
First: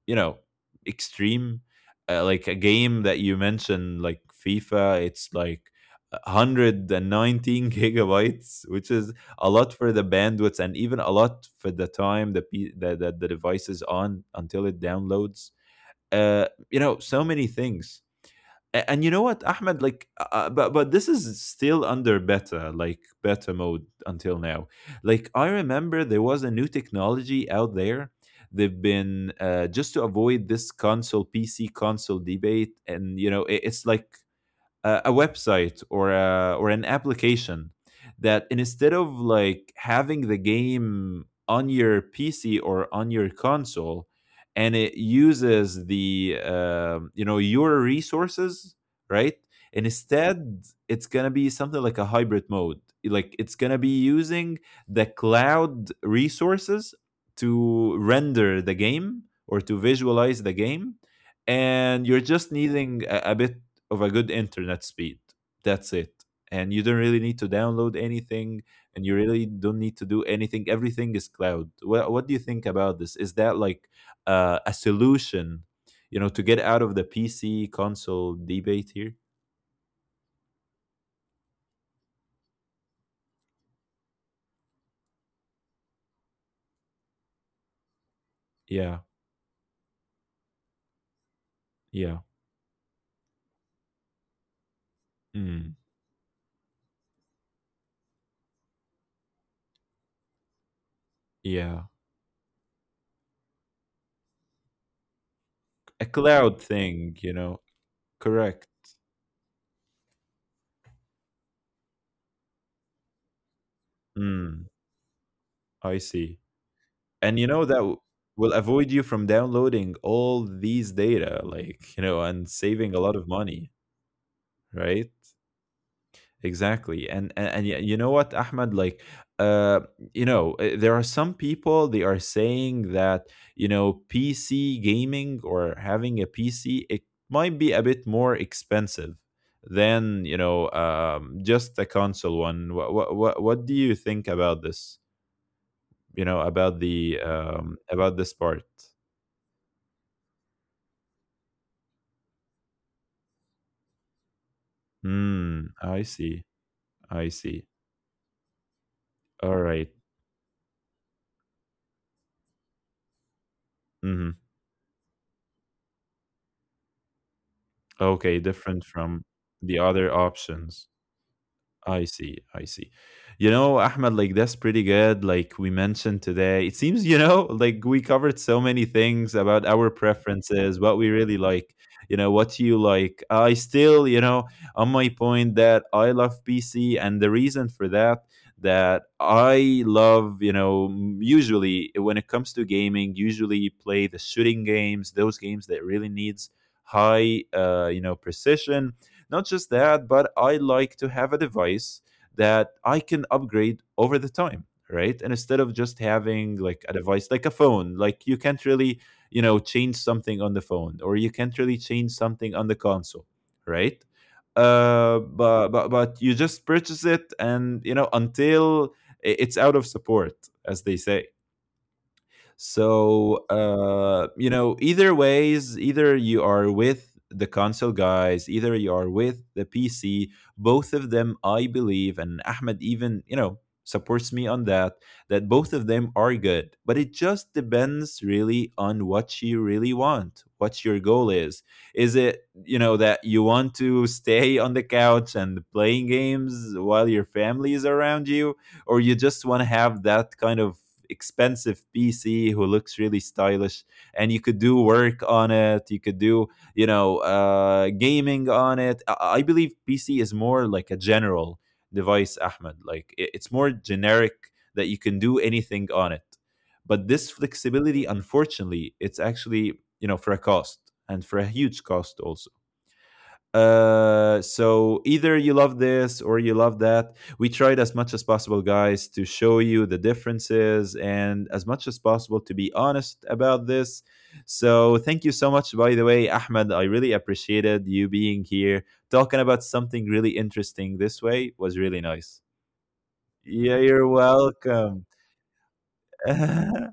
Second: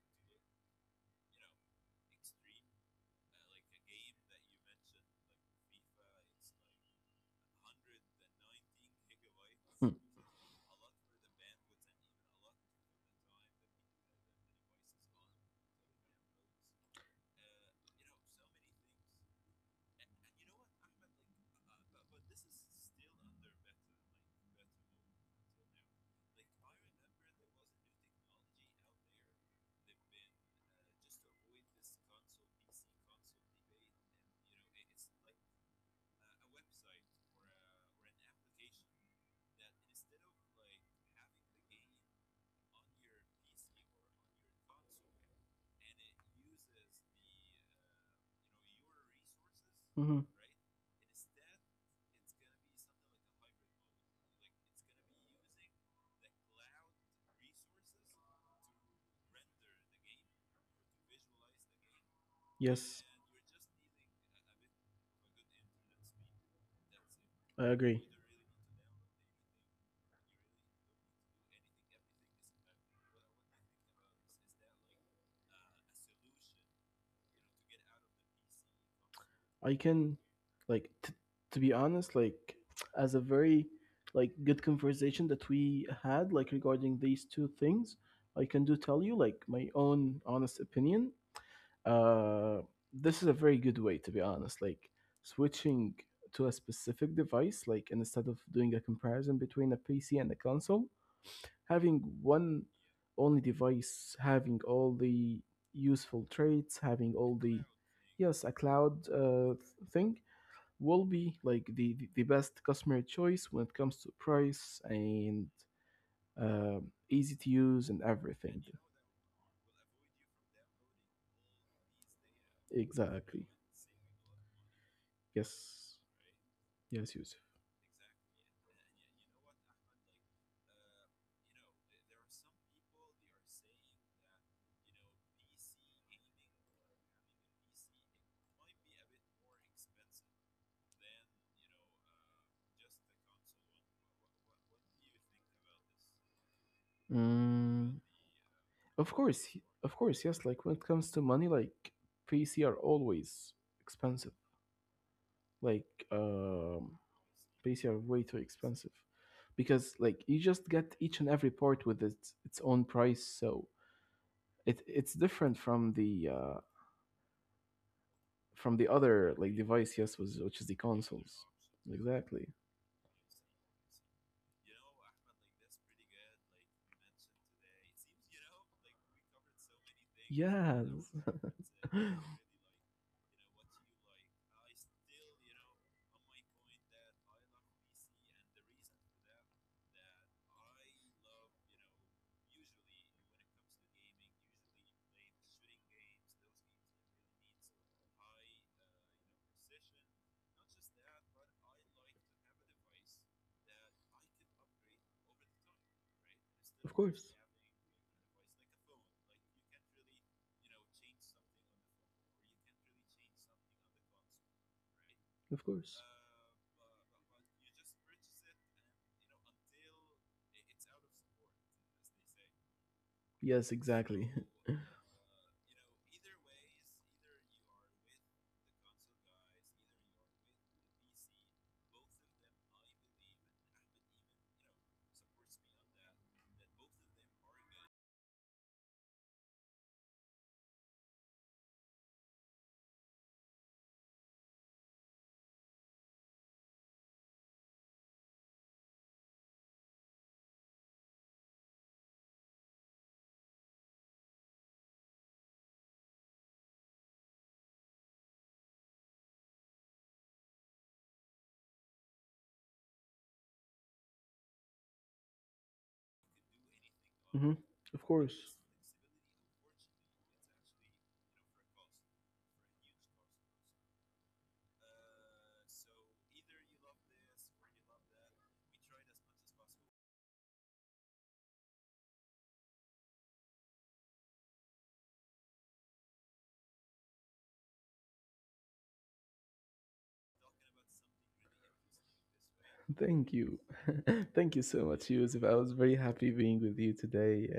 S1: you know, extreme. Like a game that you mentioned like fifa, it's like 119 gigabytes, which is a lot
S2: Hmm.
S1: for the bandwidth and even a lot for the time that the device is on until it downloads you know, so many things. And you know what, Ahmed? Like, but this is still under beta, like beta mode until now. Like, I remember there was a new technology out there. They've been just to avoid this console PC console debate, and you know, it's like a website or an application that, instead of like having the game on your PC or on your console, and it uses the you know, your resources, right? And
S2: Mm-hmm.
S1: instead, it's gonna be something like a hybrid mode. Like, it's gonna be using the cloud resources to render the game or to visualize the game, and you're just
S2: Yes,
S1: needing a bit of a good internet speed. That's it. And you don't really need to
S2: I
S1: download
S2: agree.
S1: anything, and you really don't need to do anything. Everything is cloud. What do you think about this? Is that like a solution, you know, to get out of the PC console debate here?
S2: I can, like, to be honest, like, as a very, like, good conversation that we had, like, regarding these two things, I can do
S1: Yeah.
S2: tell you, like, my own honest opinion.
S1: Yeah.
S2: Uh, this is a very good way, to be honest. Like,
S1: Mm,
S2: switching to a specific device, like, instead of doing a comparison between a PC and a console, having
S1: yeah.
S2: one only device, having all the
S1: A
S2: useful traits,
S1: cloud
S2: having all
S1: thing, you
S2: the,
S1: know.
S2: yes, a
S1: Correct.
S2: cloud, thing will be like the best customer choice when it comes to price
S1: Mm,
S2: and,
S1: I see.
S2: uh, easy to
S1: And you know
S2: use
S1: that
S2: and everything.
S1: will avoid you from downloading all these data, like, you know, and saving a lot
S2: Exactly.
S1: of money, right?
S2: Yes. Yes,
S1: Exactly.
S2: Yusuf.
S1: And you know what, Ahmed, like, uh you know, there are some people, they are saying that, you know, PC gaming or having a PC, it might be a bit more expensive than, you know, just a console one. What do you think about this? You know, about the
S2: Mm.
S1: about this part.
S2: Of course, yes. Like when it comes to money, like PC are always expensive. Like,
S1: Hmm, I
S2: um
S1: see. I
S2: PC are
S1: see.
S2: way too expensive, because
S1: All
S2: like you
S1: right.
S2: just get each and every part with its own price, so it
S1: Mhm.
S2: it's different from the
S1: Okay,
S2: other,
S1: different
S2: like,
S1: from
S2: device, yes, was,
S1: the
S2: which is
S1: other
S2: the consoles,
S1: options.
S2: exactly,
S1: I see. I see. You know, Ahmed, like that's pretty good. Like, we mentioned today, it seems, you know, like we covered so many things about our
S2: yeah.
S1: preferences, what we really like, you know, what you like. I still, you know, on my point that I love PC, and the reason for that, that I love, you know, usually when it comes to gaming, usually you play the shooting games, those games that really needs high, you know, precision. Not just that, but I like to have a device that I can upgrade over the time, right? And instead of just
S2: of
S1: having
S2: course
S1: like a device like a phone, like you can't really, you know, change something on the phone, or you can't really change something on the console, right?
S2: of course
S1: But you just purchase it, and you know, until it's out of support, as they say.
S2: Yes,
S1: So,
S2: exactly.
S1: you know, either ways, either you are with the console guys, either you are with the PC, both of them, I believe, and Ahmed even, you know, supports me on that, that both of them are good. But it just depends really on what you really want, what your goal is. Is it, you know, that you want to stay on the couch and playing games while your family is around you, or you just want to have that kind of expensive PC who looks really stylish, and you could do work on it? You could do, you know, gaming on it. I believe PC is more like a general device, Ahmed. Like, it's more generic that you can do anything on it.
S2: Hmm.
S1: But this
S2: Of course.
S1: flexibility, unfortunately, it's actually, you know, for a cost, and for a huge cost also. So either you love this or you love that. We tried as much as possible, guys, to show you the differences, and as much as possible to be honest about this. So thank you so much, by the way, Ahmed. I really appreciated you being here, talking about something really interesting this way. It was really nice.
S2: Thank you.
S1: Yeah,
S2: Thank you
S1: you're
S2: so much, Yusuf. I was
S1: welcome.
S2: very happy being with you today,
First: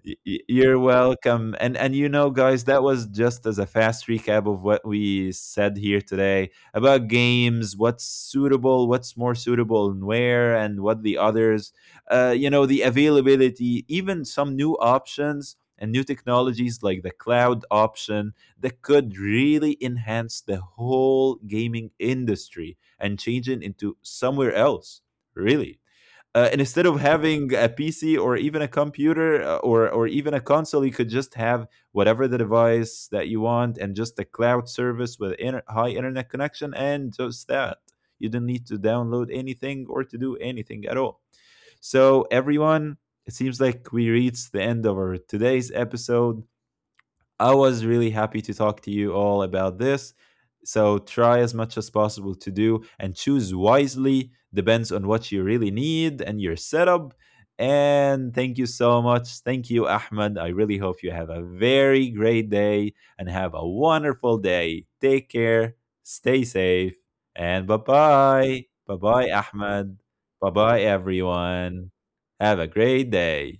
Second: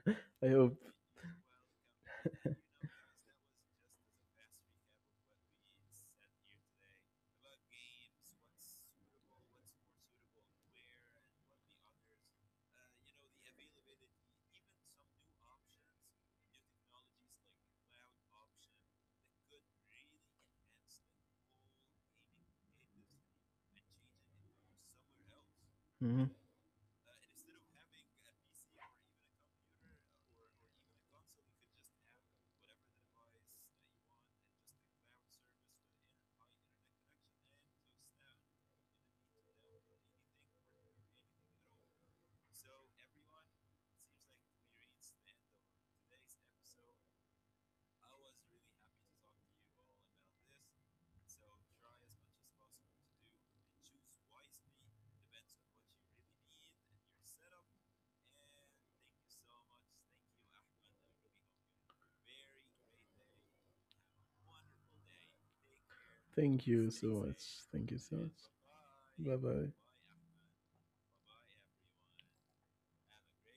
S2: I hope.
S1: You're welcome. And you know, guys, that was just as a fast recap of what we said here today about games, what's suitable, what's more suitable and where, and what the others, you know, the availability, even some new options and new technologies like the cloud option that could really enhance the whole gaming industry and change it into somewhere else. Really
S2: Mhm.
S1: and instead of having a PC or even a computer, or even a console, you could just have whatever the device that you want, and just a cloud service with high internet connection, and just that. You do not need to download anything or to do anything at all. So everyone, it seems like we reached the end of our today's episode. I was really happy to talk to you all about this. So try as much as possible to do and choose wisely, depends on what you really need and your setup. And thank you so much. Thank you, Ahmed. I really hope you have a very great day and have a wonderful day. Take care, stay
S2: Thank you
S1: safe,
S2: so much.
S1: and bye
S2: Thank you so much.
S1: bye. Bye bye,
S2: Bye bye.
S1: Ahmed. Bye bye, everyone. Have a great day.